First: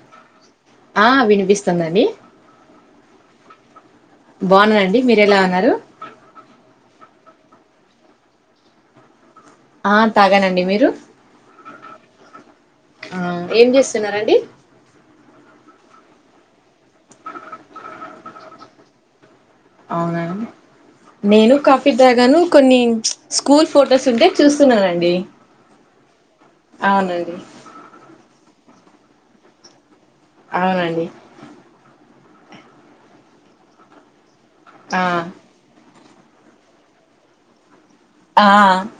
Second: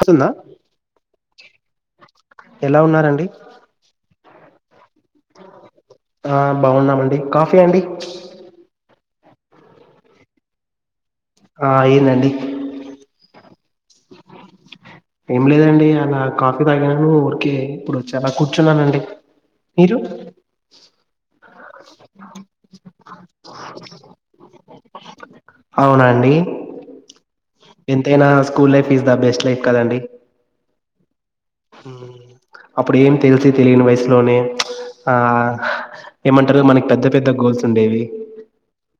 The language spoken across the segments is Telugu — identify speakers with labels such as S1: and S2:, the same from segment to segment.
S1: స్తుందా
S2: ఆ వినిపిస్తుందండి
S1: ఎలా ఉన్నరండి
S2: బాగున్ననండి
S1: ఆ బాగున్నమండి కాఫీ అండి
S2: ఆ తాగానండి మీరు
S1: ఆ ఆయిందండి
S2: ఆ, ఏం చేస్తున్నారండి
S1: ఏం లేదండి ఇలా కాఫీ తాగను ఊర్కే ఇప్పుడు వచ్చి అలా కూర్చున్నానండి మీరు
S2: అవ్నా నేను కాఫీ దాగాను కొన్ని స్కూల్ ఫొటోస్ ఉంటే చూస్తున్నానండి
S1: అవున
S2: అవునండి
S1: ఎంతైనా school life is the best life కదండి
S2: అవునండి
S1: అప్పుడు ఏం తెల్సి తెలియని వయసులోనే ఆ ఏమంటారు మనకి పెద్ద పెద్ద గోల్స్ ఉండేవి
S2: ఆ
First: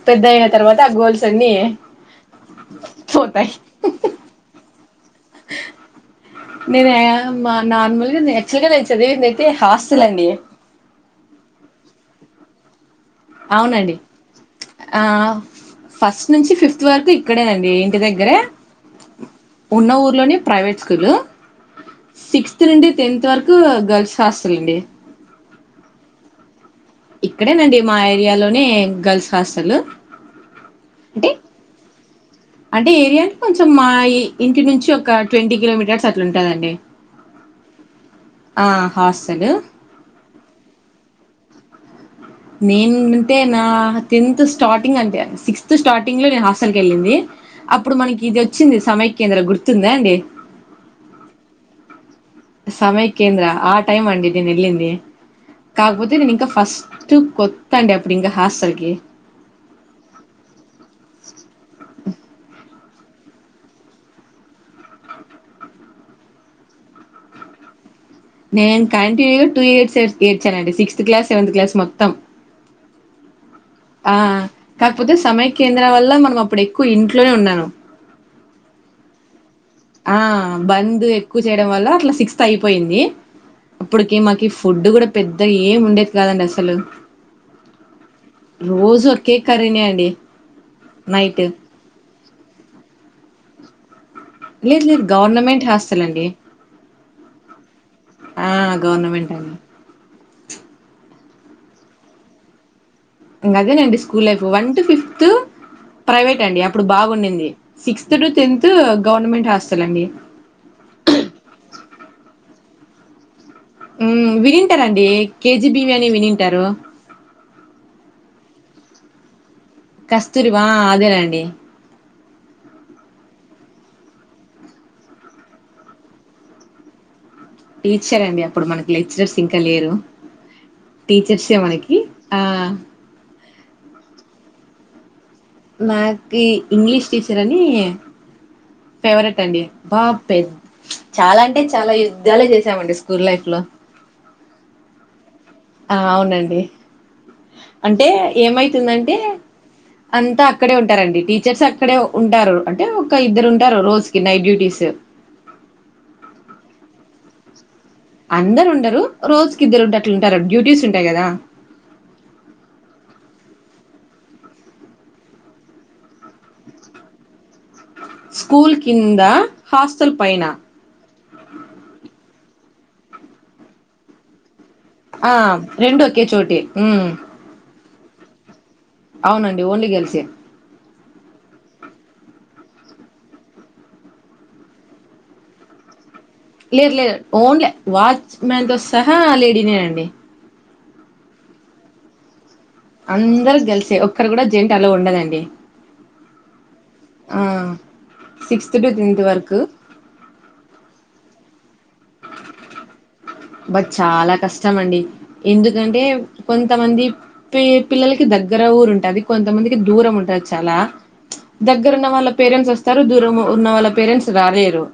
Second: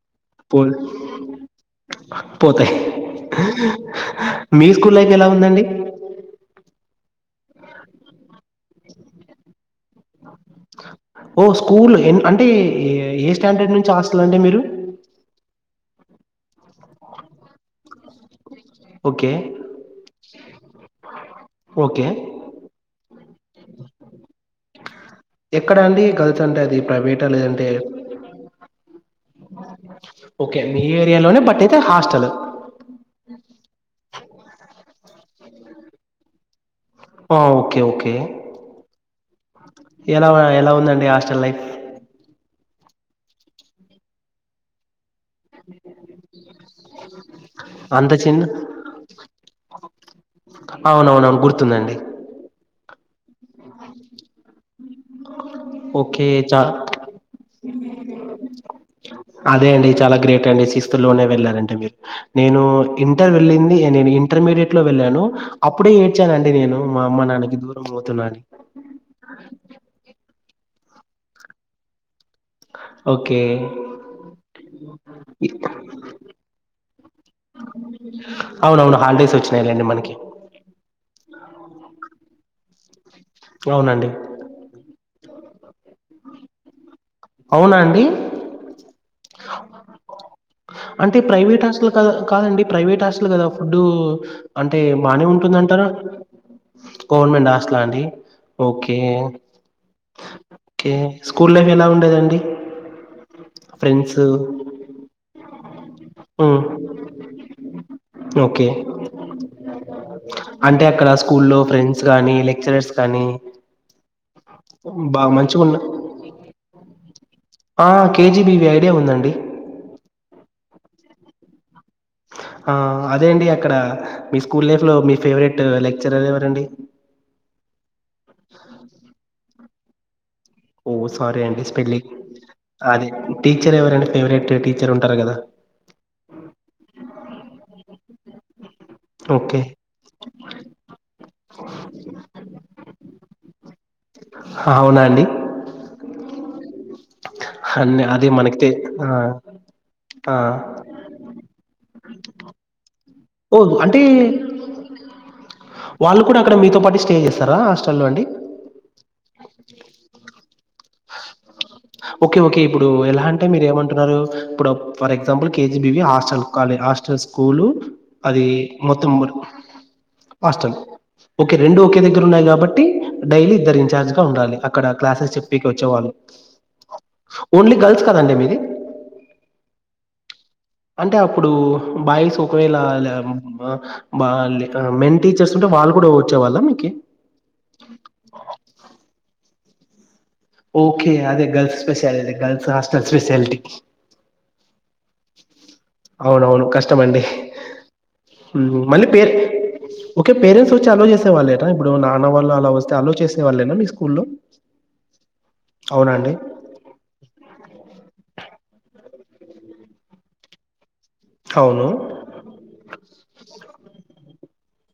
S2: పెద్దైన తర్వాత ఆ గోల్స్ అన్ని
S1: పోతే
S2: పోతాయి
S1: మీ స్కూల్ లైఫ్ ఎలా ఉందండి
S2: నేను య మా నార్మల్గా యాక్చువల్గా నేన్ చదివిందైతే హాస్టలండి
S1: ఓ స్కూల్ ఎ అంటే ఏ స్టాండర్డ్ నుంచి
S2: అవునండి
S1: హాస్టలండి మీరు
S2: ఫస్ట్నుంచి ఫిఫ్త్ వరకు ఇక్కడేనండి ఇంటి దగ్గరే
S1: ఓకే
S2: ఉన్న ఊర్లోని ప్రైవేట్ స్కూలు
S1: ఓకే
S2: సిక్స్త్ నుండి టెన్త్ వరకు గర్ల్స్ హాస్టలండి
S1: ఎక్కడ అండి గర్ల్స్ అంటే అది ప్రైవేటా లేదంటే
S2: ఇక్కడేనండి మా ఏర్యాలోనే గర్ల్స్ హాస్టల్
S1: ఓకే మీ
S2: అంటే
S1: ఏర్యాలోనే బటైతే హాస్
S2: అంటే ఏర్యాంటే కొంచెం మా ఇంటి నుంచి ఒక ట్వంటీ కిలోమీటర్స్ అట్లా ఉంటదండి
S1: ఆ ఓకే ఓకే
S2: ఆ హాస్టల్
S1: ఎలా ఎలా ఉందండి హాస్టల్ లైఫ్
S2: నేనుంటే నా టెన్త్ స్టార్టింగ్ అంటే సిక్స్త్ స్టార్టింగ్లో నేను హాస్టల్ కేళ్ళింది అప్పుడు
S1: అంత
S2: మనకిదోచ్చింది సమైయ్కేంద్ర గుర్తుందా అండి
S1: అవునవును గుర్తుందం
S2: సమైయ్కేంద్ర ఆ టైమ్ అండి నేనేలింది కాకపోతే
S1: ఓకే
S2: నేను ఇంకా
S1: చా
S2: ఫస్ట్ట్ కొత్తాండి అప్పుడి ఇంక హాస్టల్కి
S1: అదే అండి చాలా గ్రేట్ అండి సిక్స్త్లోనే వెళ్ళారంటె మీరు నేను ఇంటర్ వెళ్ళింది నేను ఇంటర్మీడియట్ లో వెళ్ళాను అప్పుడే ఏడ్చాను అండి నేను మా అమ్మ నాన్నకి దూరం అవుతున్నా అని
S2: నేను కంటిన్యూగా టూ ఇర్స్ ఏడ్చానండి సిక్స్త్ క్లాస్ సెవెంత్ క్లాస్ మొత్తం
S1: ఓకే
S2: ఆ కాకపోతే సమయ కేంద్రాల వల్ల మనం అప్పుడు ఎక్కువ ఇంట్లోనే ఉన్నాను
S1: అవునవును హాల్డేస్ వచ్చి
S2: ఆ బంద్ ఎక్కువ చేయడం వల్ల అట్లా సిక్స్త్ అయిపోయింది
S1: అవునండి
S2: అప్పుడికి మాకి ఫుడ్ కూడా పెద్ద ఏం ఉండేది కాదండి అసలు
S1: అవునా అండి
S2: రోజు ఒక్కే కరీనే అండి
S1: అంటే
S2: నైట్.
S1: ప్రైవేట్ హాస్టల్ క కాదండి ప్రైవేట్ హాస్ల్ కదా ఫుడు అంటే
S2: లేదు లేదు
S1: బానే
S2: గవర్నమెంట్
S1: ఉంటుందంటారా
S2: హాస్టల్ అండి.
S1: గవర్నమెంట్ హాస్టలా అండి
S2: ఆ!
S1: ఓకే
S2: గవర్నమెంట్ అండి.
S1: ఓకే స్కూల్ లైఫ్ ఎలా ఉండేదండి
S2: ఇంకా అదేనండి
S1: friends
S2: school life one to fifth private
S1: మ్మ్
S2: అండి అప్పుడు బాగుండింది sixth to
S1: okay
S2: tenth government hostel అండి
S1: అంటే అక్కడ స్కూల్లో ఫ్రెండ్స్ గానీ లెక్చరర్స్ కానీ
S2: వినుంటారండి
S1: బాగా మంచిగున్న
S2: కేజీబివి అని వినింటారు
S1: ఆ కేజీబీవి ఐడియా ఉందండి
S2: కస్తురిబా అదేనండి
S1: ఆ అదే అండి అక్కడ మీ స్కూల్ లైఫ్ లో మీ ఫేవరెట్ లెక్చరర్ ఎవరండి
S2: టీచర్ అండి అప్పుడు మనకి లెక్చరర్స్ ఇంకా లేరు
S1: ఓ సారీ
S2: టీచర్సే
S1: అండి
S2: మనకి
S1: స్పలి
S2: ఆ
S1: అదే టీచర్ ఎవరండి ఫేవరెట్ టీచర్ ఉంటారు కదా
S2: మాక్బి ఇంగ్లీష్ టీచర్ అని ఫేవరెట్ అండి
S1: ఓకే
S2: బా పెద్ద చాలా అంటే చాలా యుద్ధాలే చేసామండి స్కూల్ లైఫ్ లో
S1: అవునా అండి
S2: ఆ అవునండి
S1: అన్ని
S2: అంటే
S1: అది మనకి తె ఆ
S2: ఏమయితుందంటే
S1: ఆ
S2: అంతా అక్కడే ఉంటారండి టీచర్స్ అక్కడే ఉంటారు అంటే ఇంకా ఇద్దరు
S1: ఓ
S2: ఉంటారు
S1: అంటే
S2: రోజుకి నైట్ డ్యూటీస్
S1: వాళ్ళు కూడా అక్కడ మీతో పాటు స్టే చేస్తారా హాస్టల్లో అండి
S2: అందరు ఉండరు రోజుకి ఇద్దరు ఉంటే అట్లుంటారు డ్యూటీస్ ఉంటాయి కదా
S1: ఓకే ఓకే ఇప్పుడు ఎలా అంటే మీరు ఏమంటున్నరు ఇప్పుడు for example KGBV hostel call స్టర్ school అది
S2: స్కూల్
S1: మొత్తం
S2: కింద
S1: మురు
S2: హాస్టల్ పైన
S1: హస్టల్ ఒకే రెండు ఒకే దగ్గర ఉన్నాయి కా బట్టి డైలీ ఇద్దరు ఇన్ఛార్జ్ గా ఉండాలి అక్కడ
S2: ఆ
S1: క్లాసెస్ చెప్పికి
S2: రెండ
S1: వచ్చేవాళ్ళు
S2: ఒకే చోటే
S1: ఓన్లీ గర్ల్స్ కదండి మీది
S2: అవునండి ఓన్లీ గర్ల్సే
S1: అంటే అప్పుడు బాయ్స్ ఒకవేళ బ మెన్ టీచర్స్ ఉంటే వాలు కూడా వచ్చేవాళ్ళ మీకి
S2: లేదు లేదు ఓన్లీ వాచ్ మ్యాన్ తో సహా ఆ లేడీనేనండి
S1: ఓకే అదే గల్స్ స్పెషాల గల్ హాస్టల్ స్పెషాలిటీ
S2: అందరు గర్ల్సే ఒక్కరు కూడా జెంట్ అలో ఉండదండి
S1: అవును అవును కష్టం డి
S2: ఆ సిక్స్త్ టు
S1: మళ్ళీ
S2: టెన్త్
S1: పేరె
S2: వరకు
S1: ఓకే పేరెంట్స్ వచ్చి అలో చేసే వాళ్ల ఇప్పుడు నాన్న వాళ్ళు అలా వస్తే అలోచేసే
S2: బట్ చాలా కష్టం అండి ఎందుకంటే
S1: అవునా అండి
S2: కొంతమంది పి పిల్లలకి ద గ్గర ఊరు ఉంటది అది కొంతమందికి దూరం ఉంటది చాలా
S1: అవును
S2: దగ్గరున్న వాళ్ళ పేరెంట్స్ ఓస్తారు దూరం ఉన్న వాళ్ళ పేరెంట్స్ రాలేరు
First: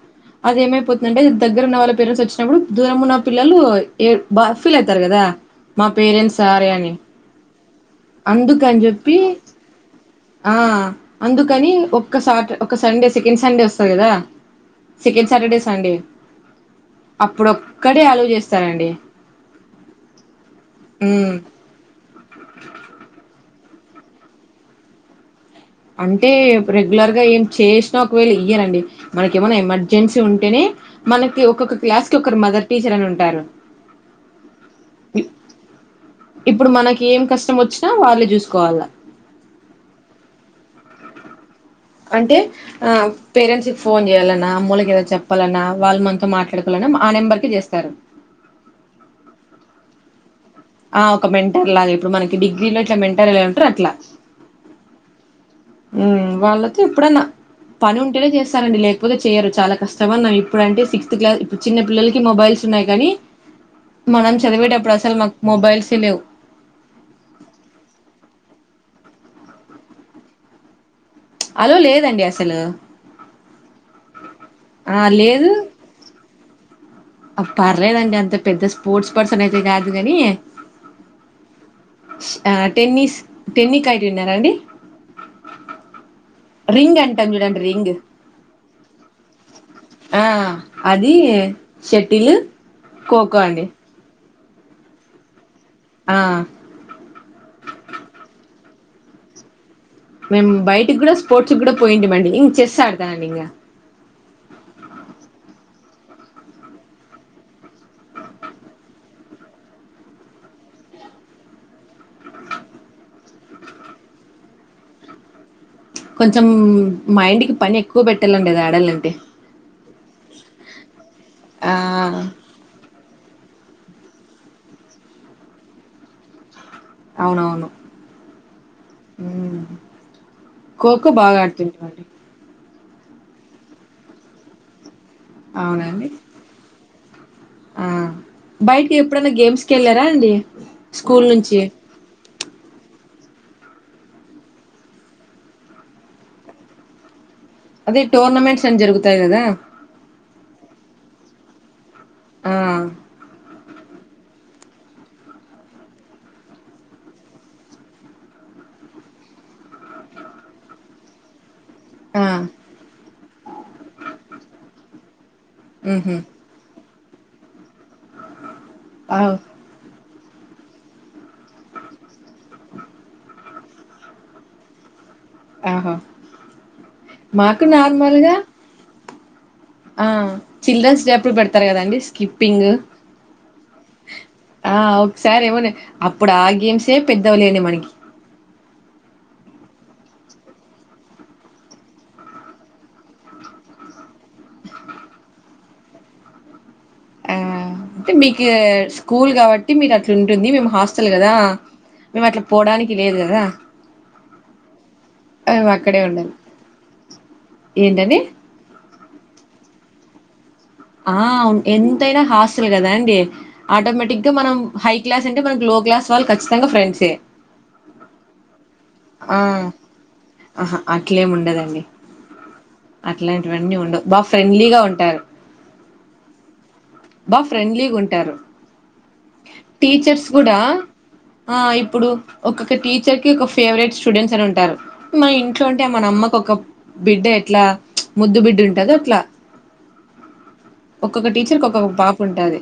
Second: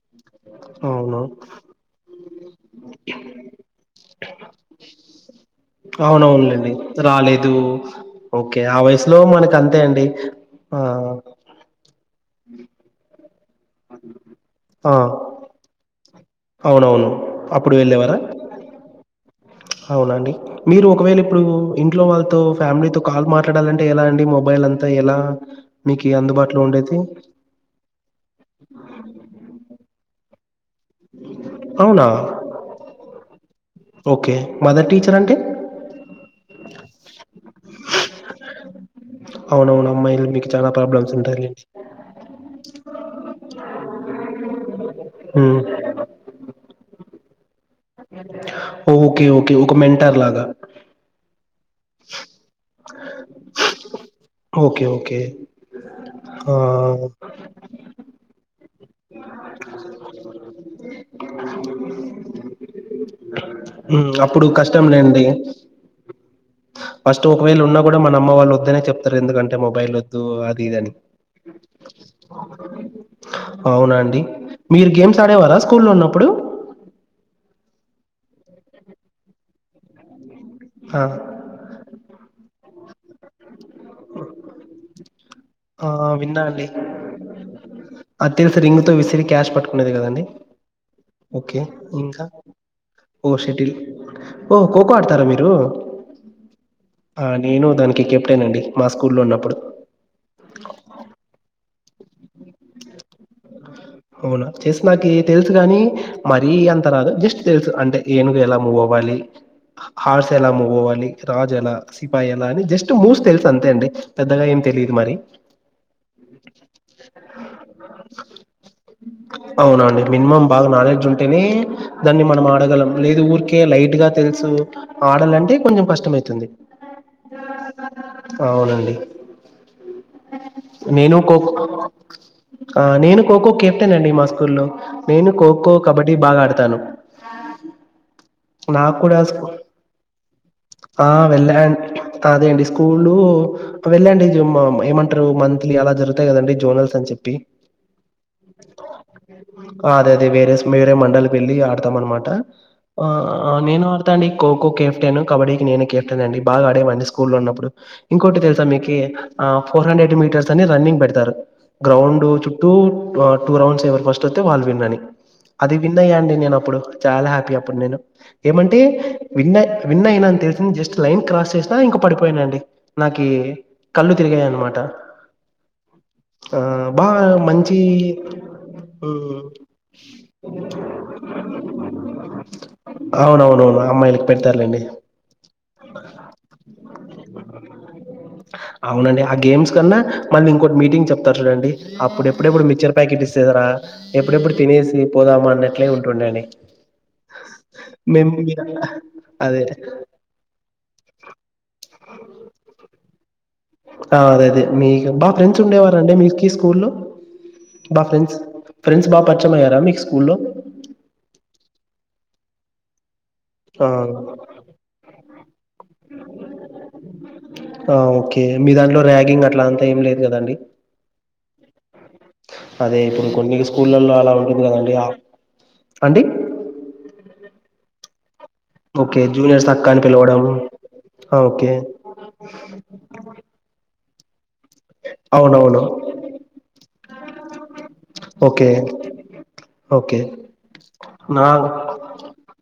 S1: అవును
S2: అదెమైపోతుందంటే దగ్గర ఉన్న వాళ్ళ పేర్సెంట్స్ ఓచ్చినప్పుడు దూరం ఉన్న పిల్లలు ఏ బా ఫీలైతారు కదా మా పేరెంట్స్ రారే
S1: అవునవునులెండి
S2: అని
S1: రాలేదు ఓకే ఆ
S2: అందుకని చెప్పి
S1: వయసులో మనకు అంతే అండి
S2: ఆ అందుకని ఒక్క సాట్ ఒక సండే సిక్ సెకెన్ సండే ఓస్తది కదా
S1: ఆ
S2: సెకెన్ సాటర్డే సండే
S1: అవునవును
S2: అప్పుడు క్కడ్నే ఆలోచిస్తారండి
S1: అవునండి మీరు ఒకవేళిప్పుడు ఇంట్లో వాళ్ళతో ఫ్యామిలీతో కాల్ మాట్లాడాలం ఎలా అండి మొబైలంతా ఎలా మీకు
S2: అంటే
S1: అందుబాటులో ఉండేది
S2: రెగ్యులర్గా ఏం చేసినా ఒకవేళ ఇయ్యనండి మనకేమన్నా ఎమర్జెన్సీ ఉంటేనే మనకి ఒక్కొక్క
S1: అవునా
S2: క్లాస్కి ఒకరు మదర్ టీచర్ అని ఉంటారు
S1: ఓకే మదర్ టీచర్ అంటే
S2: ఇప్పుడు మనకేం కష్టం ఓచ్చినా వాళ్లే చూస్కోవాలి అల్ల
S1: అవునవును అమ్మాయిలు మీకు చాలా ప్రాబ్లమ్స్ ఉంటాయిలెండి
S2: అంటే ఆ పేరెంట్స్ కి ఫోన్ జేయలన్నా అమోలకి
S1: ఉమ్
S2: చెప్పాలన్నా వాళ్ళు మనతో మాట్లాడుకోవాలన్నా ఆ నెంబర్కే జేస్తారు
S1: ఓ ఓకే ఓకే ఒక మెంటర్లాగా
S2: మెంటర్లా ఇప్పుడు మనకి డిగ్రీలో ఇట్లా మెంటర్ ఎలా ఉంటారు అట్లా
S1: ఓకే ఓకే
S2: మ్
S1: ఆ
S2: వాళ్ళతో ఎప్పుడన్నా పని ఉంటేనే నండి లేకపోతే చేయ్యరు చాలా కష్టం అన్నా ఇప్పుడంటే సిక్స్త్ క్లాస్ ఇప్పుడు చిన్న పిల్లలకి మొబైల్స్ ఉన్నాయి కానీ
S1: మ్
S2: మనం
S1: అప్పుడు కష్టం
S2: చదివేటప్పుడు అసలు
S1: లేండి
S2: మాకు మొబైల్సే లేవు
S1: ఫస్టు ఒకవేళ ఉన్నా కూడా మన అమ్మ వాళ్ళు వద్దనే చెప్ రెందుకంటే మొబైల్ ఓద్దు అది ఇది అని
S2: అలో లేదంది అసలు
S1: అవునా అండి మీరు
S2: ఆ
S1: గేమ్స్
S2: లేదు
S1: ఆడేవారా స్కూల్లో ఉన్నప్పుడు
S2: పర్లేదండి అంత పెద్ద స్పోర్ట్స్ పర్సనైతే కాదు గని
S1: అ
S2: టెన్నీస్ టెన్నికాయిట్ విన్నారాండి
S1: ఆ విన్నా అండి
S2: రింగ్ అంటం జూడండి రింగ్
S1: అది తెల్సి రింగుతో విసిరి క్యిచ్ పట్టుకునేది కదండి
S2: ఆ అది
S1: ఓకే ఇంకా
S2: షటిల్
S1: ఓ
S2: ఖోఖో అండి
S1: షెటిల్ ఓ ఖోఖో ఆడతారా మీరు
S2: ఆ
S1: ఆ నేను దానికి కెప్టెన్ అండి మా స్కూల్లో ఉన్నప్పుడు
S2: మేము బయటికి కూడా స్పోర్ట్స్ కూడా పోయింటమండి ఇం చెస్ ఆడ్తానిగ
S1: అవునా చేస్ నాకీ తెల్సు గాని మరీ అంత రాదు జస్ట్ తెల్సు అంటే ఏనుగేలా మూవ్ అవ్వాలి ఇది హార్స్ ఎలా మూవ్ అవ్వాలి రాజు ఎలా సిపాయేలా అని జస్ట్ మూవ్స్ తెల్సు అంతే అండి పెద్దగ ఎం తెలిదు మరి
S2: కొంచెం మైండికి పనేక్కువ పెట్టాలండి ఇది ఆడ
S1: అవునా అండి మినిమమ్ బాగా నాలెడ్జ్ ఉంటేనే
S2: ఆ
S1: దాన్ని మనం ఆడగలం లేదు ఊర్ కె లైట్గ తెల్సు ఆడాలంటే కొంచెం కష్టమైతుంది
S2: అవునవును
S1: అవునండి
S2: ఉమ్. ఖోఖో
S1: నేను ఖొ
S2: బాగా ఆడుతుంటిమండి
S1: ఆ నేను ఖోఖో కెప్టెనండి మా స్కూల్లో నేను ఖోఖో కబడ్డీ బాగా ఆడతాను
S2: మ్ బైటికి
S1: నాకు కూడా
S2: ఎప్పుడైనా
S1: స్కూ
S2: గేమ్స్కెళ్ళారాండి
S1: ఆ వెళ్ళా అదే అండి స్కూళూ వెళ్ళండి ఏమంటారు మంత్లీ అలా జరుగుతాయి కదండి జోనల్స్ అని చెప్పి
S2: అదే టోర్నమెంట్స్ అని జరుగుతాయి కదా
S1: ఆ అదేదే వేరేస్ వేరే మండల్ వెళ్ళి ఆడతాం అనమాట
S2: ఆ
S1: ఆ నేను ఆడు అండి ఖోఖో కేఫటెను కబడీకి నేనే కేఫటెన్ అండి బాగా ఆడేవాండి స్కూల్ లో ఉన్నప్పుడు ఇంకోటి తెలుసా మీకి ఆ ఫోర్ హండ్రెడ్ మీటర్స్ అని రన్నింగ్ పెడతారు
S2: ఆ
S1: గ్రౌండ్ చుట్టూ టూ రౌండ్స్ ఎవరు ఫస్ట్ వొత్తె వాళ్ల్ విన్ అని అది విన్ అయ్యా
S2: ఉహు
S1: అండి నేను అప్పుడు చాలా హ్యాపీ అప్పుడు నేను ఏమంటే
S2: అవు
S1: విన్ విన్ అయిన తెలిసింది జస్ట్ లైన్ క్రాస్ చేసినా ఇంక పడిపోయానండి నాకి కళ్ళు తిరిగాయి అనమాట
S2: ఆహా
S1: ఆ బా మంచి
S2: మళగా
S1: ఆ
S2: ఆ చిల్డ్రన్స్ డే అప్పుడు పెడతారు కదాండి స్కిప్పింగ్
S1: అవునవునవును అమ్మాయిలకి
S2: ఆ
S1: పెడతారులేండి
S2: ఒకసారి ఎమో నే అప్పుడు ఆ గేమ్సే పెద్దవిలేండి మనకి
S1: అవునండి ఆ గేమ్స్ కన్నా మళ్ళీ ఇంకోటి మీటింగ్ చెప్తారు చూడండి అప్పుడే ఎప్పుడెప్పుడు మిక్చర్ ప్యాకెట్ ఇస్తదిర ఎప్పుడెప్పుడు తినేసి పోదామా అన్నట్లే ఉంటుండేడండి
S2: ఆ అంటే మీకు స్కూల్
S1: అదే
S2: కాబట్టి మీరు అట్లుంటుంది మేము హాస్టల్ గదా మేము అట్లా పోడానికి లేదు గదా
S1: ఆ అదే అదే మీ బా ఫ్రెండ్స్
S2: అక్కడే
S1: ఉండేవారండి
S2: ఉండాలి
S1: మీకి స్కూల్లో బా
S2: ఏంటండి
S1: ఫ్రెండ్స్ ఫ్రెండ్స్ బాగా పరిచమయ్యారా మీకు స్కూల్లో
S2: ఆ ఎంతైనా హాస్టల్ గదా అండి
S1: ఆ
S2: ఆటోమేటిక్ గా మనం హై క్లాస్ అంటే మనకు లో క్లాస్ వాళ్ళు ఖచ్చితంగా ఫ్రెండ్సే
S1: ఆ ఓకే మీ దాంట్లో
S2: ఆ
S1: ర్యాగింగ్ అట్లా అంతా ఏం లేదు కదండి
S2: ఆహ అట్లేం ఉండదండి
S1: అదే ఇప్పుడు కొన్ని
S2: అట్లాంటివన్నీ ఉండవు
S1: స్కూళ్లలో
S2: బా
S1: అలా ఉంటుంది
S2: ఫ్రెండ్లీగా
S1: కదండి ఆ-
S2: ఉంటారు
S1: అండి
S2: బా ఫ్రెండ్లీగా ఉం
S1: ఓకే జూనియర్స్ అక్కా అని పిలవడం
S2: గూడా ఆ ఇప్పుడు ఒక్కొక్క టీచర్ కి ఒక ఫేవ ఫేవరెట్ స్టూడెంట్స్ అని ఉంటారు మన ఇంట్లో ఉంటే
S1: అవునవును
S2: మన అమ్మకు ఒక బిడ్డ ఎట్లా ముద్దు బిడ్డ
S1: ఓకే
S2: ఉంటది అట్ల
S1: ఓకే
S2: ఒక్కొక్క టీచర్ కు ఒక్కొక్క పాప ఉంటాది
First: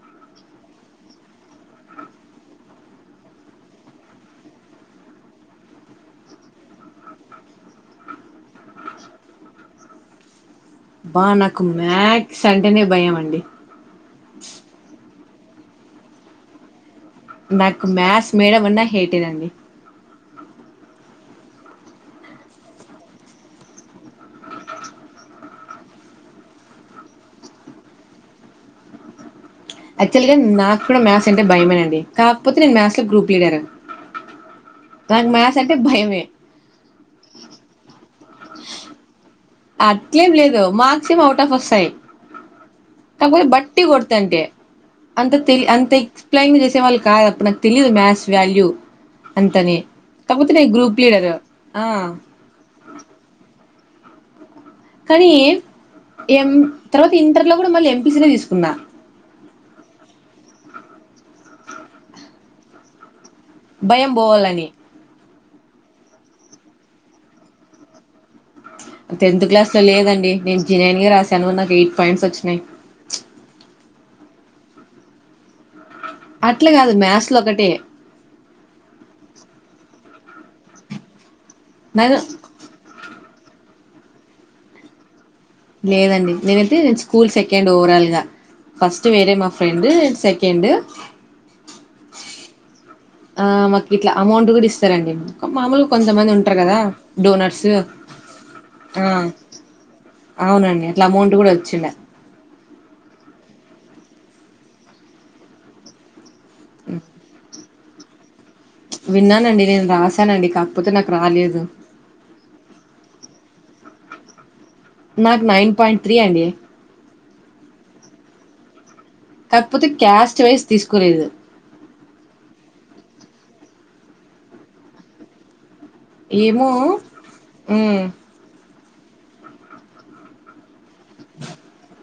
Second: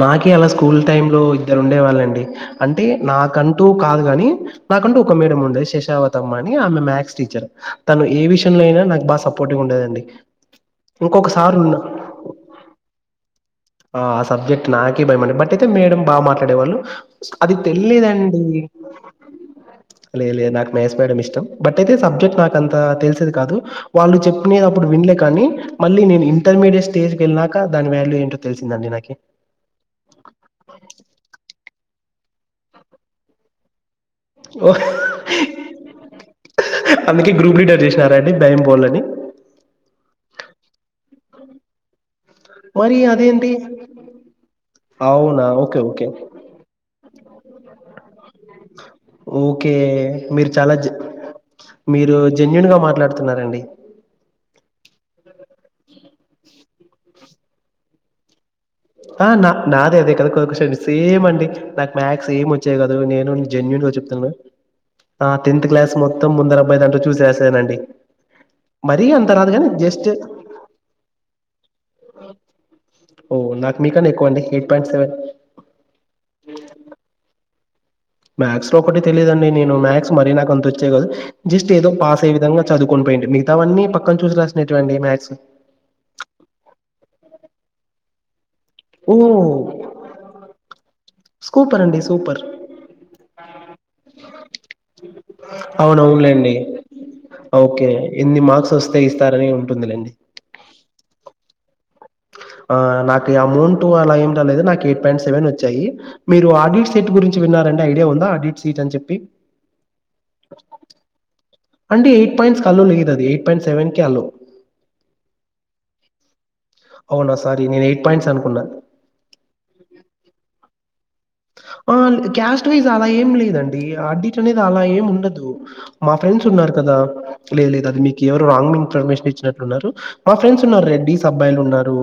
S1: మాకి అలా స్కూల్ టైం లో ఇద్దరు ఉండే వాళ్ళండి అంటే నాకంటూ కాదు గాని నాకంటు ఒక మేడం ఉండే శషావతమ్మ అని ఆమె మ్యాథ్స్ టీచర్ తను ఏ విషయంలో అయినా నాకు బా సపోర్టివ్ ఉం ఉండదండి
S2: బా నాకు మ్యాక్స్ అంటేనే భయం అండి
S1: ఆ ఆ సబ్జెక్ట్ నాకి భయంమండి బట్ అయితే మేడం బాగా మాట్లాడేవాళ్ళు అది
S2: నాకు మ్యాథ్స్
S1: తెలియదండి
S2: మేడం అన్నా హేటేనండి
S1: లే లేదు నాకు మ్యాథ్స్ మేడం ఇష్టం బట్ అయితే సబ్జెక్ట్ నాకు అంత తెలిసేది కాదు వాళ్ళు చెప్పినయ్ వినలే కాని మళ్ళీ నేను ఇంటర్ మీడె స్టేజ్కి వెళ్ళానాక దాని వ్యాల్యూ ఏంటో తెలిసిందండి నాకి
S2: యాక్చువల్ గా నాకూడా మ్యాథ్స్ అంటే భయమే అండి కాకపోతే నేను మ్యాథ్స్ లో గ్రూప్ లీడర్
S1: ఓ
S2: నాకు మ్యాథ్స్ అంటే భయమే
S1: అందుకే గ్రూప్ లీడర్ చేసినారా టె భయం పోవళ్లని
S2: అట్లేం లేదు మర్క్స్ ఎమో అవుట్ ఆఫ్ వస్తాయి
S1: మరి
S2: కాకపోతే
S1: అదేంటి
S2: బట్టి కొడతంటి అంత
S1: అవునా
S2: తేలి
S1: ఓకే
S2: అంత
S1: ఓకే
S2: ఎక్స్ప్లెయిన్ చేసే వాళ్ళు కాదు అప్పుడు నాకు తెలియదు మ్యాథ్స్ వాల్యూ
S1: ఓకే
S2: అంతని
S1: మీరు
S2: కాకపోతే నేను
S1: చాలా జే
S2: గ్రూప్ లీడర్ ఆ
S1: మీరు జెన్యూన్ గా మాట్లాడుతున్నారండి
S2: కానీ ఎం ఎం తర్వాత ఇంటర్ లో కూడా మళ్ళీ ఎంపీ సి నే తీసుకున్నా
S1: ఆ నా నాదే అదే కదా కొషన్ సేమ్ అండి నాకు మ్యాథ్స్ ఏం వచ్చేది గాదు నేను జన్యున్గా
S2: భయం
S1: చెప్తున్నా
S2: పోవాలని
S1: ఆ టెన్త్ క్లాస్ మొత్తం ముందర అబ్బై దాంట్లో చూసి రాసానండి మరీ అంత
S2: టెన్త్
S1: రాదు కానీ
S2: క్లాస్ లో
S1: జస్ట్
S2: లేదండి నేను జెనైన్ గా రాశాను నాకు ఎయిట్ పాయింట్స్ వచ్చినయ్
S1: ఓ నాకు మీకన్నా ఎక్కువ అండి ఎయిట్ పాయింట్ సెవెన్
S2: అట్లా కాదు మ్యాథ్స్ లో ఒకటే
S1: మ్యాథ్స్ లో ఒకటె తెలీదండి నేను మ్యాథ్స్ మరీ నాకు అంత ఓచ్చే కదు జస్ట్ ఏదో
S2: నేను
S1: పాస్ అయ్య విధంగా చదువుకొని పాయింటి మిగతావన్నీ పక్కన చూసి రాసినటువంటివి మ్యాథ్స్
S2: కేండ్ ఓవరాల్ గా ఫస్ట్
S1: ఓ
S2: వేరే మా ఫ్రెండ్ నేన్ సెకండ్
S1: సూపర్ అండి సూపర్
S2: ఆ మాకు ఇట్లా అమౌంట్ కూడా ఇస్తారండి మామూలుగా కొంతమంది
S1: అవునవునులేండి
S2: ఉంటారు కదా డోనార్స్
S1: ఓకే ఎన్ని మార్క్స్ ఓస్తే ఇస్తారని ఉంటుంది లేండి
S2: అవునండి అట్లా అమౌంట్ కూడా ఓచ్చిండ
S1: ఆ నాకు అమౌంట్ అలా ఏమిటనేది నాకు ఎయిట్ పాయింట్ సెవెన్ ఓచ్చాయి మీరు ఆడిట్ సెట్ గురించి విన్నారండి ఐడియా ఉందా ఆడిట్ సీట్ అని చెప్పి
S2: విన్నానండి నేను రాసానండి కాకపోతే నాకు రాలేదు
S1: అంటే ఎయిట్ పాయింట్స్ అల్లో లేదు అది ఎయిట్ పాయింట్ సెవెన్ కి అల్లో
S2: నాకు నైన్ పాయింట్ త్రీ అండి
S1: అవునా సారీ నేను ఎయిట్ పాయింట్స్ అనుకున్నా
S2: కాకపోతే క్యాస్ట్ వైజ్ తీసుకోలేదు
S1: ఆ క్యాస్ట్ వైజ్ అలా ఏం లేదండి అడిట్ అనేది అలా ఏం ఉండదు మా ఫ్రెండ్స్
S2: ఏమో
S1: ఉన్నారు కదా లేదు లేదు అది
S2: ఉమ్,
S1: మీకు ఎవరో రాంగ్ ఇం ఇన్ఫర్మేషన్ ఇచ్చినట్టునారు మా ఫ్రెండ్స్ ఉన్నారు రెడ్డిస్ అబ్బాయిలు ఉన్నారు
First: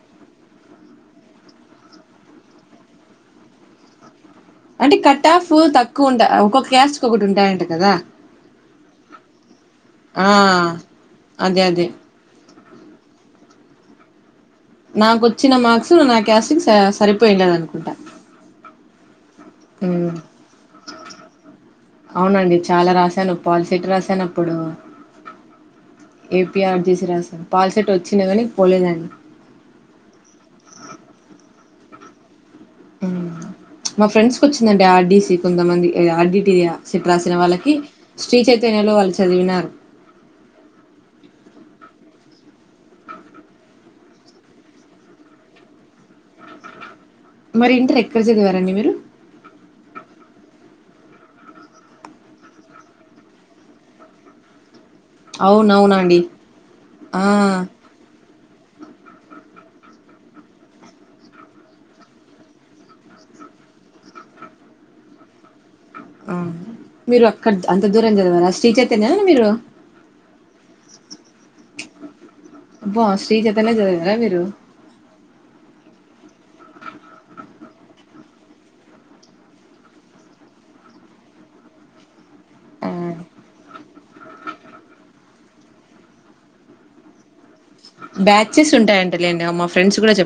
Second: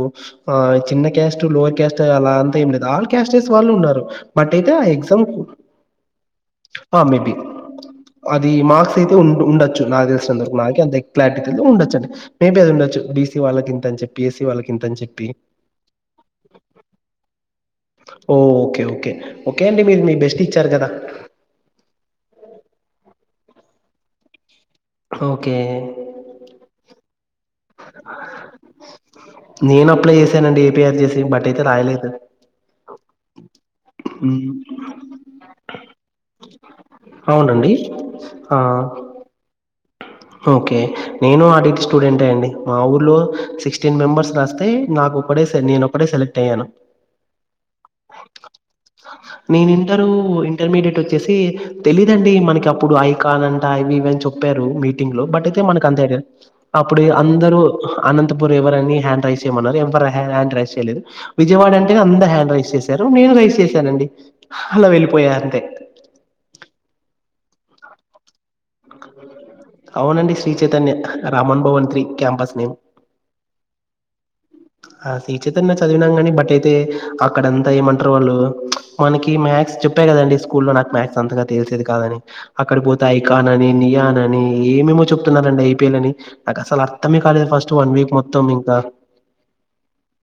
S1: ఆ చిన్న కస్ట్ లోయర్ కస్ట్ అస్తే అలా అంత ఏం లేదు ఆల్ క్యాస్టస్ వాళ్ళు ఉన్నారు బట్ అయితే ఆ
S2: అంటే
S1: ఎగ్జామ్
S2: కట్ ఆఫ్ తక్కువ ఉంటా ఒకొ
S1: ఆ!
S2: క్యాస్ట్కి ఒకొటి
S1: మేబీ
S2: ఉంటాయంట కదా
S1: అది మార్క్స్ అయితే ఉ ఉండచ్చు నాకు
S2: ఆ
S1: తెలిసినంత వరకు నాకె అంత క్లారిటీ
S2: అదే
S1: తెలీదు
S2: అదే
S1: ఉండొచ్చండి మే బీ ఆది ఉండచ్చు బీసీ వాళ్ళకింతని చెప్పి ఎస్సి ఇవాళ్ళకి ఇంతని చెప్పి
S2: నాకొచ్చిన మార్క్స్ నా క్యాస్ట్ కి స సరిపోయిండదు అనుకుంటా
S1: ఓ ఓకే ఓకే ఓకే అండి. మీరు
S2: మ్
S1: మీ బెస్ట్ ఇచ్చారు కదా!
S2: అవునండి చాలా రాశాను పాలిసెట్ రాసాను అప్పుడు
S1: ఓకే.
S2: ఏపీఆర్జీసి రాసా
S1: నేను అప్లై చేసానండి ఏపీఆర్జీసి బట్ ఏ రాయలేదు
S2: మ్ మా ఫ్రెండ్స్ కి
S1: హ్మ్.
S2: ఓచ్చిందండి ఆర్డీసి కొంతమంది ఆర్డటీరియా సెట్ రాసిన
S1: అవునండి
S2: వాళ్ళకి శ్రీ
S1: ఆ!
S2: చేతన్ యాలో వాళ్ల్ చదివినాన్
S1: ఓకే నేను ఆడిట్ స్టూడెంటె అండి మా ఊర్లో సిక్స్టీన్ మెంబర్స్ రాస్తే నాకు ఒకడే సర్ నేను ఒకడే సెలెక్ట్ అయ్యను
S2: మరి ఇంటర్ ఎక్కడ చదివారండి మీరు
S1: నేను ఇంటరు ఇంటర్మీడియట్ ఓచ్చేసి తెలీదండి మనకి అప్పుడు ఐ కానంట అవి ఇవని చెప్పారు మీ టింగ్లో బట్ అయితే మనకు అంత
S2: అవునవునండి
S1: అప్పుడు
S2: ఆ
S1: అందరు అనంతపూర్ ఎవర్ అని హ్యాండ్ రైస్ చేయమన్నారు ఎవరు హ్యాండ్ రైస్ చేయలేదు విజయవాడ అంటే అందరూ హ్యాండ్ రైస్ చేశారు నేను రైస్ చేశానండి హలా వెళ్ళిపోయ అంతే
S2: ఆ మీరు అక్కడ అంత దూరం చదివర శ్రీ చైతన్యనా మీరు
S1: అవునండి Shri Chaitanya Raman Bhavan three campus name
S2: అబ్బా శ్రీ చైతన్య చదివారా మీరు
S1: ఆ శ్రీ చైతన్య చదివినాం కానీ బట్ అయితే అక్కడంతా ఏమంటారు వాళ్ళు మనకి మ్యాథ్స్ చెప్ప కదండి స్కూలో నాకు మాథ్స్ అంతగా తెల్చేది కాదని అక్కడ పోతే
S2: ఆ!
S1: ఐకాన్ అని నియాన్ అని ఏమేమో చెప్ తునార్ అండి ఐపీఎన్ అని నాకు అసలు అర్థమే కాలేద్ ఫస్ట్ వన్ వీక్ మొత్తం
S2: బ్యాచెస్
S1: ఇంకా
S2: ఉంటాయంట లేండీ మా ఫ్రెండ్స్ కూడా చెప్